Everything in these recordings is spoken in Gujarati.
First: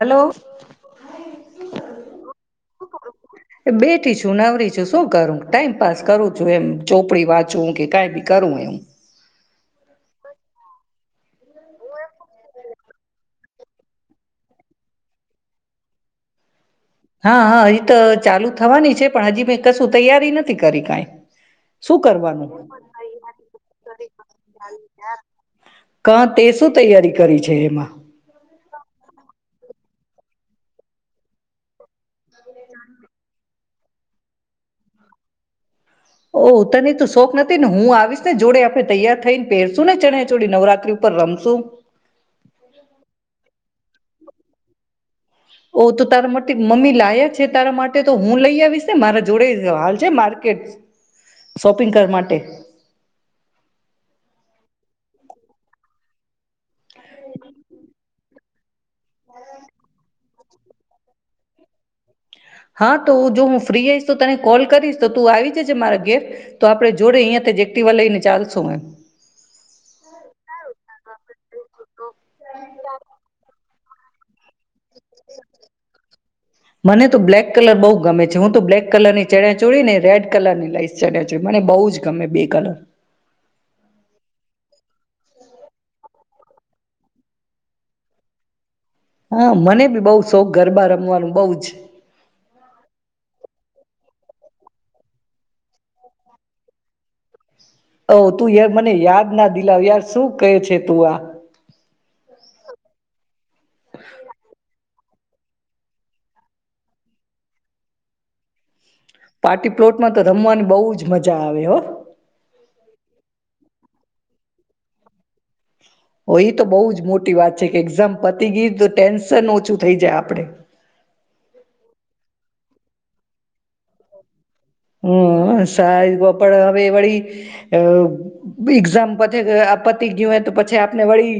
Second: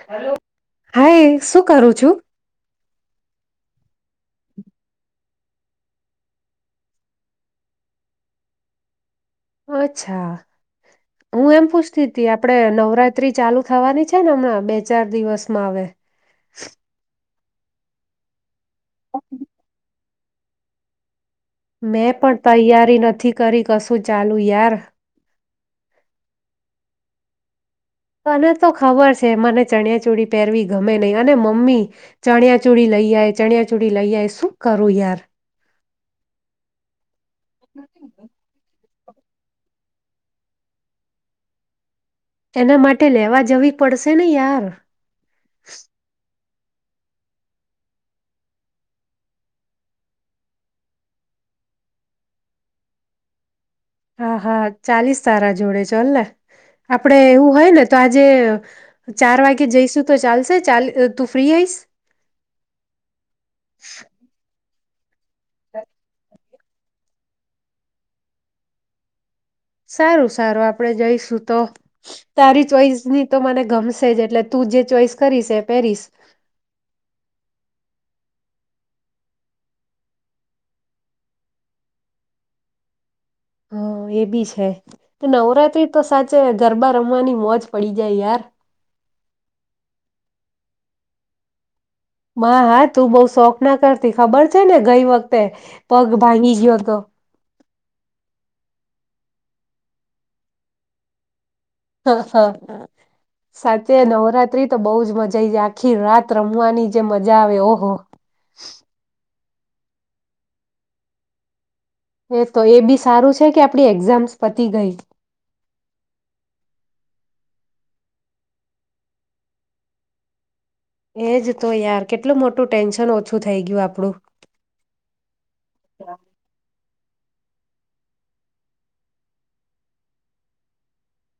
હ હલો હાાય શું કરું છું. ું નવરી છું શું કરું ટાઈમપાસ કરું છું એમ ચોપડી વાંચું કે કઈ બી કરું એમ. અચ્છા હું એમ પૂછતી હતી આપડે નવરાત્રી ચાલુ થવાની છે ને હમણાં બે ચાર દિવસમાં હ. હા હા હજી તો ચાલુ. થવાની છે પણ હજી ભ કશું. તૈયારી નથી કરી કઈ. મેં પણ તૈયારી નથી કરી કશું ચાલુ યાર. ક તે શું તૈયારી કરી છે એમાં. તને તો ખબર છે મને ચણિયા ચૂડી પહેરવી ગમે નહીિ અને મમ્મી ચણિયા ચૂડી લઈ આય ચણિયા ચૂડી લઈ આય શું કરું યાર. ઓ તરની તો શોખ નથી ને હું આવીશ ને જોડે આપે. તૈયાર થઈ ને પહેરશું ને ચણે ચોડી નવરાત્રી ઉપર રમશું. તેના માટે લેવા જેવી. પડશે ને યાર. ઓ તો ત મત. મમ્મી લાયા છે તારા માટે તો હું લઈ આવીશ ને મારા જોડે હાલ છે માર્કેટ [unintelligible] શોપિંગ કરવા માટે. હા હા ચાલીસ તારા જોડે ચાલ ને આપણેે એવું હોય ને તો આજે ચાર વાગે જઈશું તો ચાલશે ચા તું ફ્રી આઈશ. હા તો હ જો હું ફ્રી આવીઈશ તો તને કોલ કરીશ. તું આવી જેજ મારા ઘેર તો આપડે જોડે અહંયા જે એક્ટિવા લઈને ચાલશું એમ. સારું સારું આપણેે જઈશું તો તારી ચોઈસ ની તો મને ગમશે. સઈઝ એટલે. તું જે ચોસ કરી છે પેહરી મને તો બ્લેક કલર બહુ ગમે હું તો બ્લેક કલર ની ચડ ચોડી ને રેડ કલર ની લાઈસ ચડ ચોડી મને બહુ જ ગમે બે કલર. હ એ બી છે. નવરાત્રી તો સાચે ગરબા રમવાની મોજ પડી જાય યાર. હા મને બી બઉુ શોખ ગરબા રમવાનું બહ જ. હા તું બઉ શોખ ના કરતી ખબર છે ને ગઈ વખતે પગ ભાંગી ગયો હતો. ઓ તું ય મને યાદ ના દિલાવ યાર શું કહે છે તું આ. હા હા સાથેચ નવરાત્રી. તો બહ જ મજા આવી જાય આખી રાત રમવાની જે મજા આવે ઓહો. પાર્ટી પ્લોટમાં તો રમવાની બહુ જ મજા આવે હો. આપણી એક્ઝામ્સ પતી ગઈ. ઓ એ તો બઉ જ મોટી વાત છે કે એક્ઝામ પતી ગી, તો ટેન્શન ઓછું થઇ જાય આપડે. એજ તો યાર કેટલું મોટું ટેન્શન ઓછું થઈ ગ્યું આપણું. હમ્મ સાયબો હવે વળી અ એક્ઝામ પતિ ગઈ હો આ પતિ ગયું હોય તો પછી આપને વળી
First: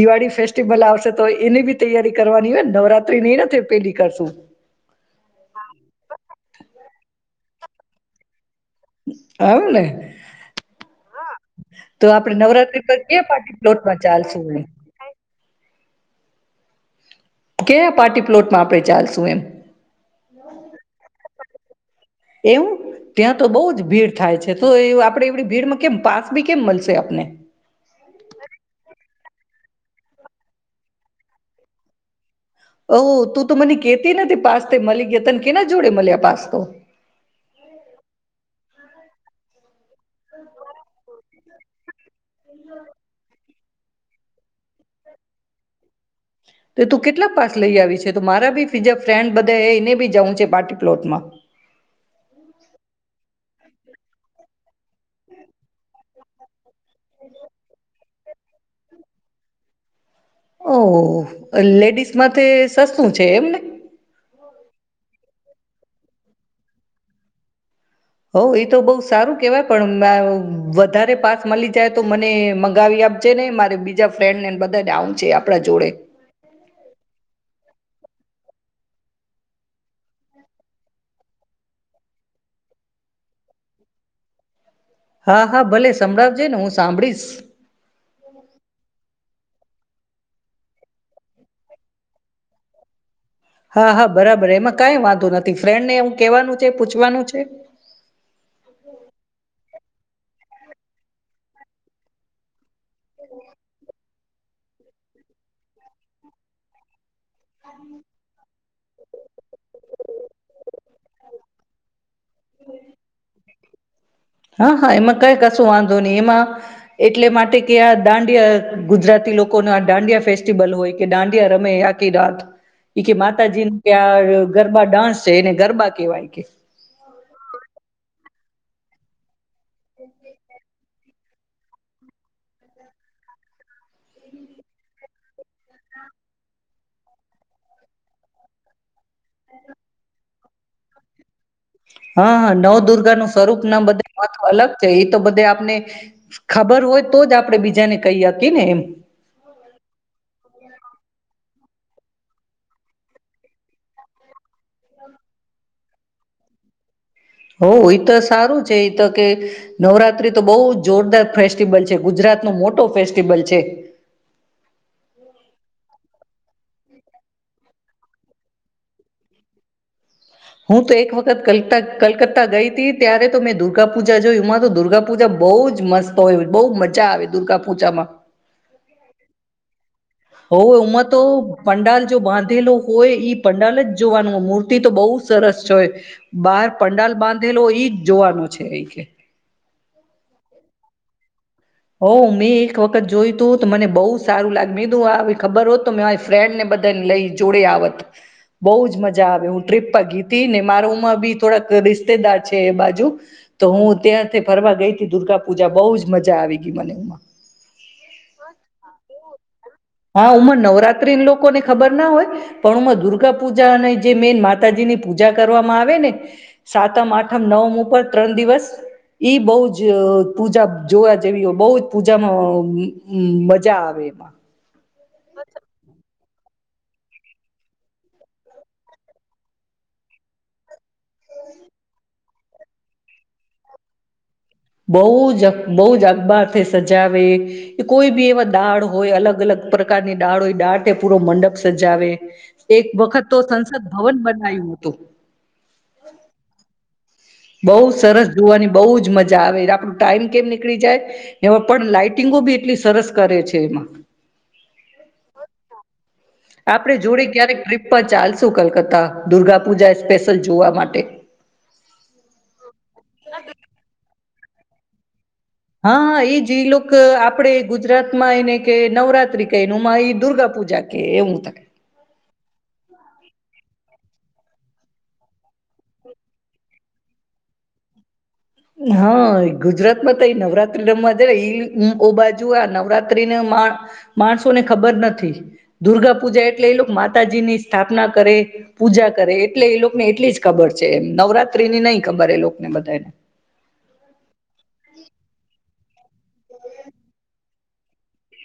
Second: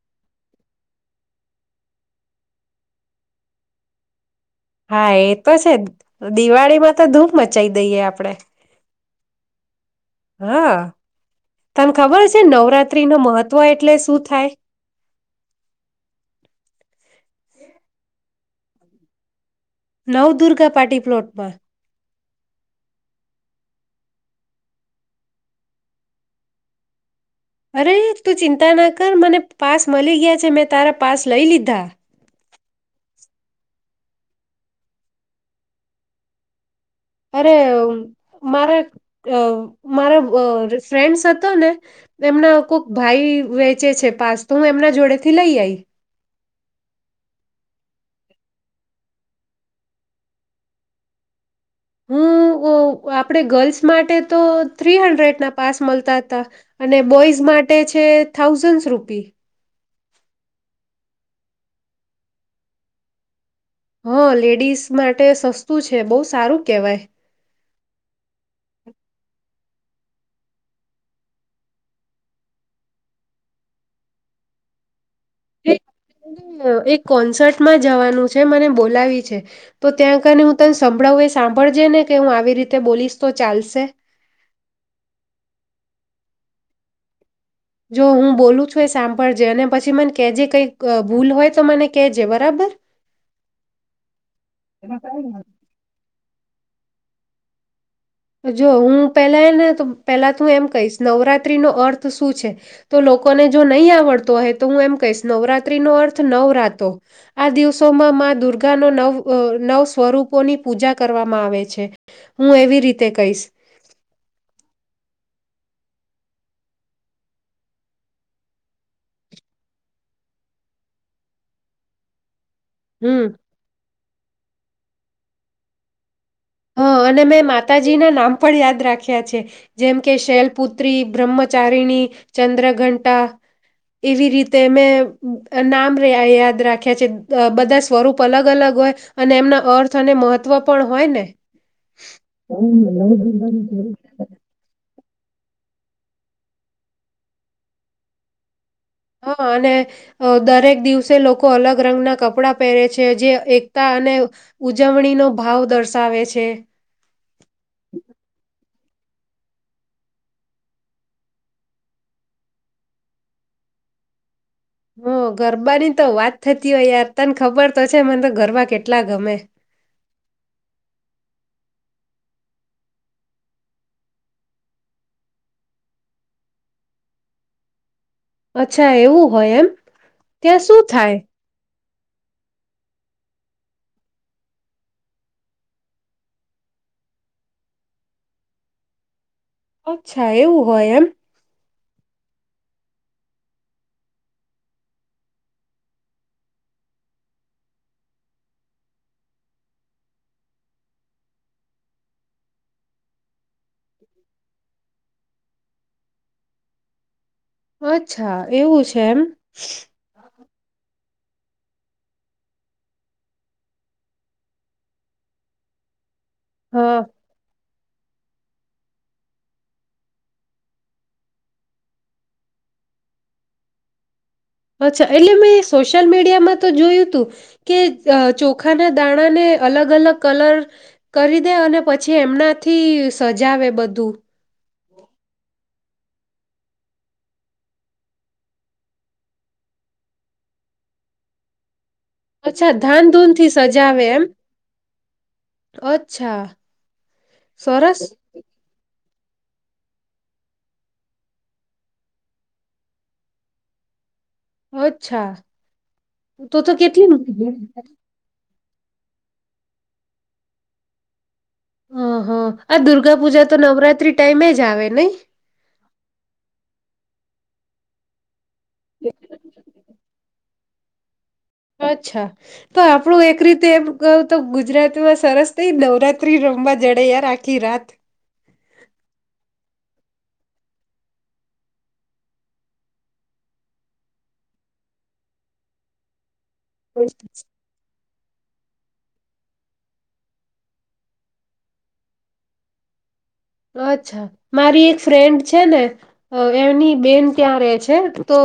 દિવાળી ફેસ્ટિવલ આવશે તો એની બી તૈયારી કરવાની હોયને નવરાત્રી ન નથી પેલી કરશું. હા એ તો છે જ. દિવાળીમાં તો ધૂ મ મચાઈ દઈએ આપડે. અવને હા, તને ખબર આપડે છે પર નવરાત્રી નો કયા પાર્ટી મહત્વ એટલે પ્લોટમાં શું ચાલશું થાય? એમ કેયા પાર્ટી પ્લોટમાં આપણે ચાલશું એમ? નવદુર્ગા પાર્ટી પ્લોટ મા. એવું, ત્યાં તો બહુ જ ભીડ થાય છે, તો એવ આપડે એવડી ભીડમાં કેમ પાસ બી કેમ મલશે આપને? અરે! તું ચિંતા ના કર મને પાસ મલી ગ્યા છે, મેં તારા પાસ લઈ લીધા. કે નથી પાસ તે મલી ગ્યા તને કેના જોડે મલ્યા પાસ તો? અરે, મારા અ મારા અ ફ્રેન્ડ સર્ક તોને એમના કોક ભાઈ વે ચે છે પાસ, તો હું એમના જોડે થી લઈ આઈ. તો તું કેટલાક પાસ લઈ આવી છે, તું મારા બી બીજા ફ્રેન્ડ બધા એ એને બી જઉં છે પાર્ટી પ્લોટમાં? હું અ આપ ણે ગર્લ્સ માટે તો થ્રી હન્ડ્રેડના પાસ મલતા હતા. અને બોઈઝ માટે છે થાઉઝડસ રૂપી. ઓ હો હો, અ લેડીસ માંથે સસ્તું છે એમને? હા લેડીઝ માટે સસ્તું છે, બઉ સારું કેહવાય. હઉ એ તો બઉ સારું કેવાય પણ અમ વધારે પાસ મલી જાય તો મને મંગાવી આપજે ને, મારે બીજા ફ્રેન્ડને બધા ને આવું છે આપણા એક જોડે [inaudible] એક કોન્સર્ટમાં જ જવાનું છે મને બોલાવી છે, તો ત્યાં કને હું તને સંભળાવું એ સાંભળજે ને કે હું આવી રીતે બોલીશ તો ચાલશે? હા હા ભલે સંભળાવજે ને, હું સાંભળીશ. જો હું બોલું છું એ સામ ભળજે અને પછી મને કેજે કઈક ભૂલ હોય તો મને કેજે બરાબર? હા હા બરાબર, એમાં કઈ વાંધો નથી, ફ્રેન્ડને એઉ કેવાનું છે, પૂછવાનું છે. જો હું પેલા એને તો પેલા તું એમ કહીશ નવરાત્રી નો અર્થ શું છે. તો લોકોને જો નહી આવડતું. તો હું એમ કહીશ નવરાત્રી નો અર્થ નવરાતો આ દિવસોમાં મા દુર્ગા ન નવ નવ સ્વરૂપોની પૂજા કરવામાં આવે છે. હું એવી રીતે કહીશ હા હા એમાં કઈ કશો વાંધો નહી એમાં એટલે માટે કે આ દાંડિયા ગુજરાતી લોકો ન આ દાંડિયા ફેસ્ટિવલ હોય કે દાંડિયા રમે આકી રાત એ કે હમ માતાજી ન ત્યાં. ગરબા ડાન્સ છે એને ગરબા કેહેવાય કે હા અને મેં માતાજી ના નામ પણ યાદ રાખ્યા છે. જેમ કે શૈલપુત્રી બ્રહ્મચારીણી, ચંદ્રઘંટા એવી રીતે મે મે નામ યાદ રાખ્યા છે બધા સ્વરૂપ અલગ-અલગ હોય અને એમના અર્થ અને મહવ તવ પણ હોય ને હા હા નવદુર્ગા નુ સ્વરૂપ ના બરાબર. બધા મહત્વ અલગ છે. તો બધે આપને ખબર હોય તો જ આપણે બીજાને કહી હકીએ ને એમ ત હા અને દરેક દિવસે લોકો અલગ રંગના કપડાં પહેરે છે જે એકતા અને ઉજવણીનો ભાવ દર્શાવે છે. હો એ તો સારું છે એ તો કે નવરાત્રી તો બહુ જોરદાર ફેસ્ટિવલ છે ગુજરાત નો મોટો ફેસ્ટિવલ છે. હ ગરબા રી. તો વાત થતી હોય યાર તને ખબર તો છે મને તો ગરબા કેટલા ગમે છ હું તો એક વખત કલતા કલકત્તા ગઈ હતી ત્યારે તો મેં દુર્ગા પૂજા જોયમાં તો દુર્ગાપૂજા બઉજ મસ્ત હોય બહુ મજા આવે દુર્ગાપૂજામાં. અચ્છા એવું હોય એમ. હો ત્યાં શું હમાં થાય તો. પંડાલ જો બાંધેલો હોય ઈ પંડાલ જ જોવાનું હોય મૂર્તિ તો બહુ સરસ છે હોય બહાર પંડાલ બાંધેલો ઈ જ જોવાનું છે અ કે. અચ્છા એવું હોય એમ. હો મેં એક વખત જોયું તું તો મને બહુ સારું લાગ મે તું ખબર હોત તો મે મારી ફ્રેન્ડને બધાને લઈ જોડે આવત બહુજ મજા આવે હું ટ્રીપ પર ગીતી ને મારોમાં બી થોડાક રિશ્તેદાર છે એ બાજુ તો હું ત્યાંથી ફરવા ગઈ હતી દુર્ગા પૂજા બહુજ મજા આવી બ બનેમાં અચ્છા એવું છે એમ અરે લોકોને ખબર ના હોય પણ હમાં દુર્ગા પૂજા અને જે મેન માતાજીની પૂજા કરવામાં આવે ને હા સાતમ આઠમ નવ મુ ત્રણ દિવસ ઈ બહુ જ પૂજા જોવા જેવી બહુ જ પૂજામાં મમજા આવે એમાં. અચ્છા એટલે મેં સોશિયલ મીડિયામાં તો જોયું હતું કે ચોખાના દાણા ને અલગ અલગ કલર કરી દે અને પછી એમનાથી સજાવે બધું બઉુ જ. બહ જ અબારથી સજાવે કોઈ બી એવા દાળ હોય અલગ અલગ પ્રકારની દાળ હોય દાળ પૂરો મંડપ સ જ આવે અચ્છા એક ધાન વખત તો ધૂનથી સંસદ સજાવે ભવન એમ બનાયું હતું. અચ્છા [unintelligible] સરસ જોવાની બઉ. બહુ જ મજા આવે આપણું ટાઈમ કેમ નીકળી જાય એ પણ લાાઈટિંગો બી એટલી સરસ કરે છે એમાં. અચ્છા. તો તો આપડણે કેટલી જોડી ક્યારેક ટ્રીપ પર ચાલશું કલકતા. હતા દુર્ગા પૂજા એ સ્પેશલ જોવા માટે. હ હ આ દુર્ગા પૂજા તો નવરાત્રી ટાઈમે જ આવે નહી હા હા એ જ લો આપડે ગુજરાત માં એને કે નવરાત્રી કહે ન માઈ દુર્ગા પૂજા જકે એવું થ અચ્છા તો આપણું એક રીતે એમ [unintelligible] તો ગુજરાતમાં સરસ થઈ નવરાત્રી રમવા જડે યાર આખી રાત હા ગુજરાત માં તો નવરાત્રી રમવા જ એ ઓ બાજુ આ નવરાત્રીને મા માણસો ને ખબર નથી દુર્ગા પૂજા એ એટ એ લોકો માતાજી ની સ્થાપના કરે પૂજા કરે એટલે એ લોકોને એટલી જ ખબર છે, એમ નવરાત્રી ની નહી ખબર એ લોકોને બધાને અચ્છા મારી એક ફ્રેન્ડ છે, ને અ એમની બેન ત્યાં રહે છે, તો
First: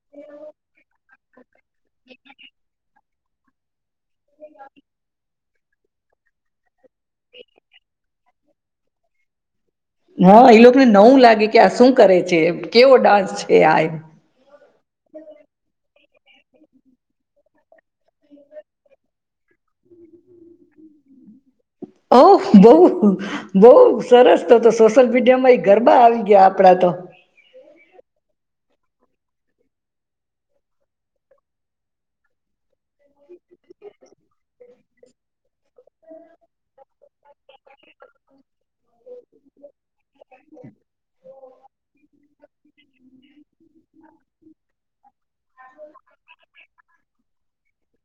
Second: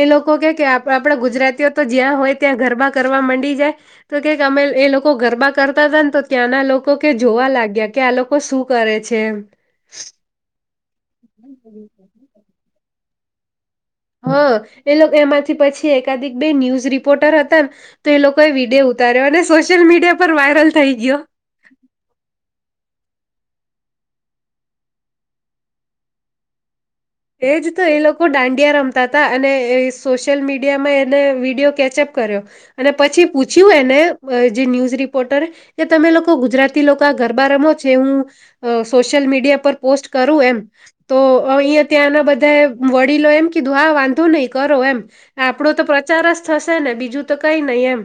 એ લોકો કે કે આપ આપ ગુજરાતીઓ તો જ્યાં હોય ત્યાં ગરબા કરવા માંડી જાય તો કેક અમે એ લોકો ગરબા કરતા હતા ને તો ત્યાંના લોકો કે જોવા લાગ્યા કે આ લોકો શું કરે છે. હા એ લોકોને નવું લાગે કે આ શું કરે છે. કેવો ડાન્સ છે આ એમ હા એ લોકો એમાંથી પછી એક [unintelligible] ન્યૂઝ રિપોર્ટર હતા ને તો એ લોકોએ વિડીયો ઉતાર્યો અને સોશિયલ મીડિયા પર વાયરલ થઈ ગયો ઓ બઉ બહ સરસ તો સોશિયલ મીડિયા માં એ ગરબા આવી ગયા આપડા તો એજ તો એ લોકો [unintelligible] અને સોશિયલ મીડિયામાં એને વિડીિયો કેચઅપ કર્યો અને પછી પૂછ્યું એને જે ન્યૂઝ રિપોર્ટર કે તમે લોકો ગુજરાતી લોકો આ ગરબા રમો છે, હું અ સોશિયલ મીડિયા પર પોસ્ટ કરું એમ તો અહીંયા ત્યાંના બધા વડીલો એમ કીધું આ વાંધો નહી કરો એમ આપડો તો પ્રચાર જ થશે ને બીજું તો કઈ [unintelligible] એમ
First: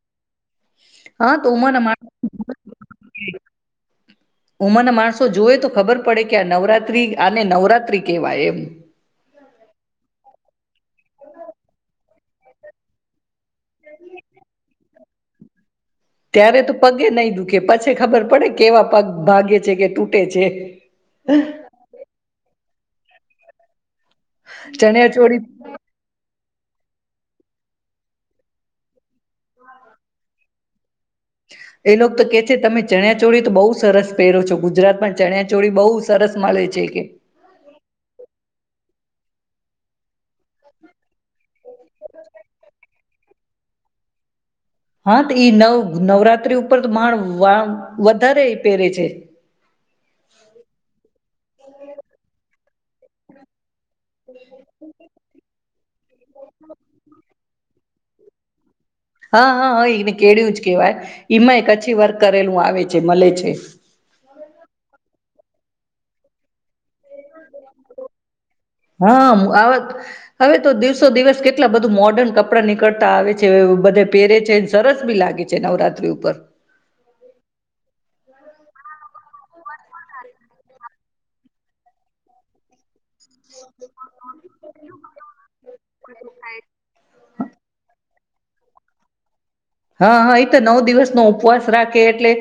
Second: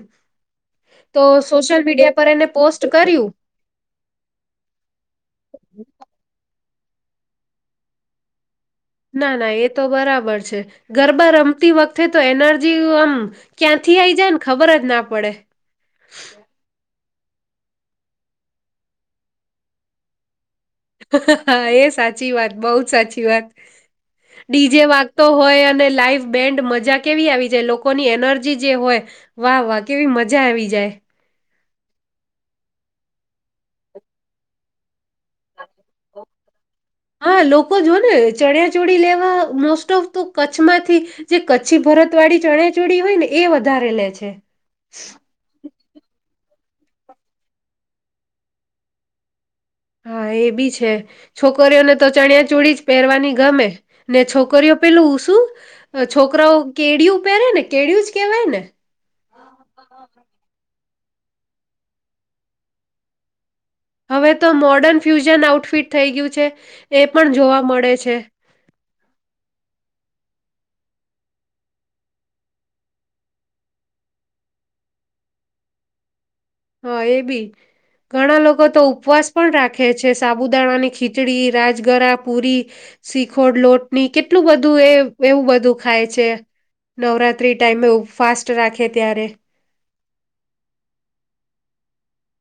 તો હા સોશિયલ ઉંમરના માણ મીડિયા પર એને પોસ્ટ કર્યું ઉમરના માણસો જોએ તો ખબર પડે કે ક નવરાત્રી આ નવરાત્રી કેવાય એમ ના ના એ તો બરાબર છે, ગરબા રમતી વખતે તો એનર્જી આમ ક્યાંથી આઈ જાય ને ખબર જ ના પડે ત્યારે તો પર કે નહી દુખે પછી ખબર પડે કેવા પગ ભાગે છે, કે તૂટે છે. હા એ સાચી વાત બઉ સાચી વાત ડીજે ચણ્યા વાગતો ચોળી હોય અને લાઈવ બેન્ડ મજા કેવી આવી જાય લોકોની એનર્જી જે હોય વાહ વાહ કેવી મજા આવી જાય એ લોકો તો કે છે, તમે ચણ્યા ચોળી તો બઉુ સરસ પહેરો છો ગુજરાત પણ ચણ્યા ચોળી બઉુ સરસ મળે છે. કે હા લોકો જો ને ચણ્યા ચોળી લેવા. મોસ્ટ ઓફ તો કચ્છમાંથી જે કચ્છી ભરત વાળી ચણેચોડી હોય ને એ વધારે લે છે. હા તો ઈ નવ નવરાત્રી ઉપર. ઉપ તો માણ [unintelligible] વધારે પહેરે છે. હા એ બી છે, છોકરીઓને તો ચણ્યા [unintelligible] જ. પહેરવાની ગમે. ને છોકરીઓ પેલું શું. છોકરાઓ કેળ પહેરે ને કેળું જ કેવાય ને. હા હા હો એને કેળું જ કેવાય. ઈમાંય કછી વર્ક કરેલું આવે છે, મળે છે. હવે તો મોર્ડર્ન ફ્યુ આઉટફિટ થઈ ગયું છે, એ પણ જોવા મળે છે. હા હવે તો દિવસો દિવસ કેટલા બધું મોર્ડર્ન કપડાં નીકળતા આવે છે, બધે પહેરે છે, સરસ બી લાગે છે નવરાત્રી ઉપર. હા એ બી ઘણા લોકો તો ઉપવાસ પણ રાખે છે, સાબુદાણા ની ખીચડી રાજગરા પુરી. શીખોડ લોટની કેટલું બધું એ એવું બધું ખાય છે, નવરાત્રી. [unintelligible] ફાસ્ટ રાખે ત્યારે. હા હા એ તો નવ દિવસ નો ઉપવાસ રાખે એટલે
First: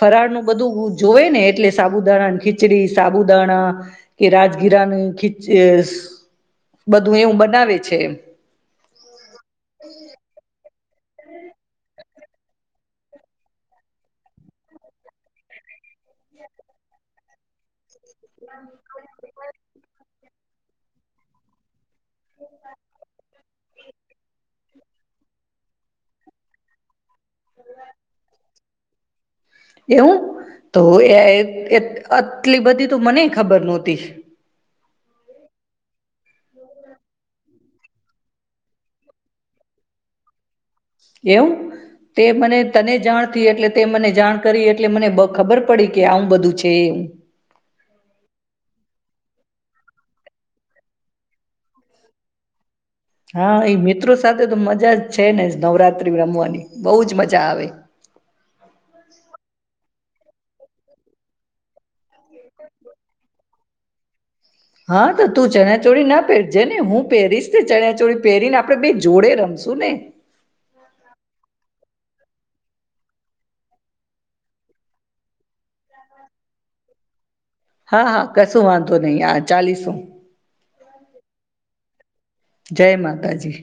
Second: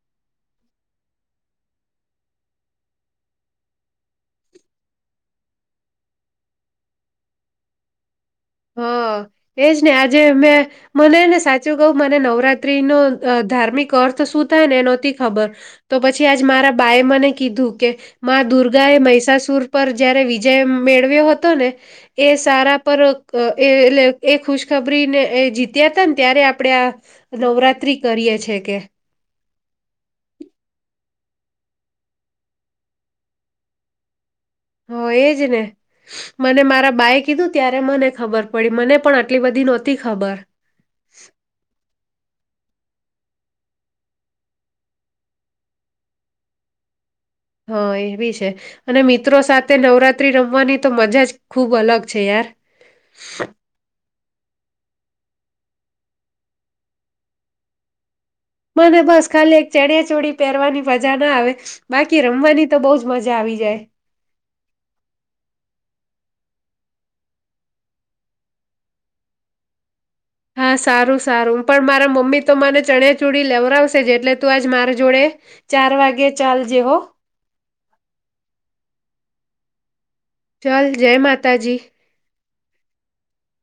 ફરાળ નું બધું જોવે ને એટલે સાબુદાણા ખીચડી સાબુદાણા કે રાજગીરાનું ખી બધું એવું બનાવે છે. હા એજ ને આજે મેં. મનેને સાચું કઉ મને નવરાત્રી નો ધાર્મિક અર્થ શું થાય ને એ નથી ખબર તો પછી આજ મારા બાાય મને કીધું કે. મા દુર્ગા એ મિસાસુર પર. જયારે વિજય મેળવ્યો હતો ને એ સારા પર. અ [unintelligible] એ એટ એ ખુશખબરીને એ જીત્યા હતા ને ત્યારે આપણે આ. નવરાત્રી કરીએ [unintelligible] છે કે. એવું તો [unintelligible] આટલી બધી તો મને ખબર નહોતી. હ એજ ને મને મારા [unintelligible] કીધું ત્યારે મને ખબર પડી મને પણ આટલી બધી નહોતી ખબર. એવું. તે મને તને જાણ [unintelligible] એટલે તે મને જાણ કરી એટલે મને ખબર પડી કે આવું બધું છે, એમ. હા [unintelligible] છે, અને મિત્રો સાથે નવરાત્રી રમવાની તો મજા જ ખુબ અલગ છે, યાર. હા એ મિત્રો સ સાથે તો મજા જ છે ને નવરાત્રી રમવાની, બહુજ મજા આવે. મને બસ ખાલી ચણીયા ચોલી પહેરવાની મજા ના આવે, બાકી રમવાની તો બહુંજ મજા આવી જાય. હા તો તું ચણીયા ચોરી ન પહેરજે ને, હું પહેરીશ ને ચણીયા ચોરી પહેરીને આપડે બે જોડે રમશું ને. હા સારું-સારું પણ મારા મો મમ્મી તો મને ચણીયા ચોલી લેવરાવશે જ એટલે તું આજ મારી જોડે ચાર વાગે ચાલજે હો. હા, હા કશું વાંધો નહી, હા ચાલીશું હું. ચાલ, જય માતાજી. જય માતાજી.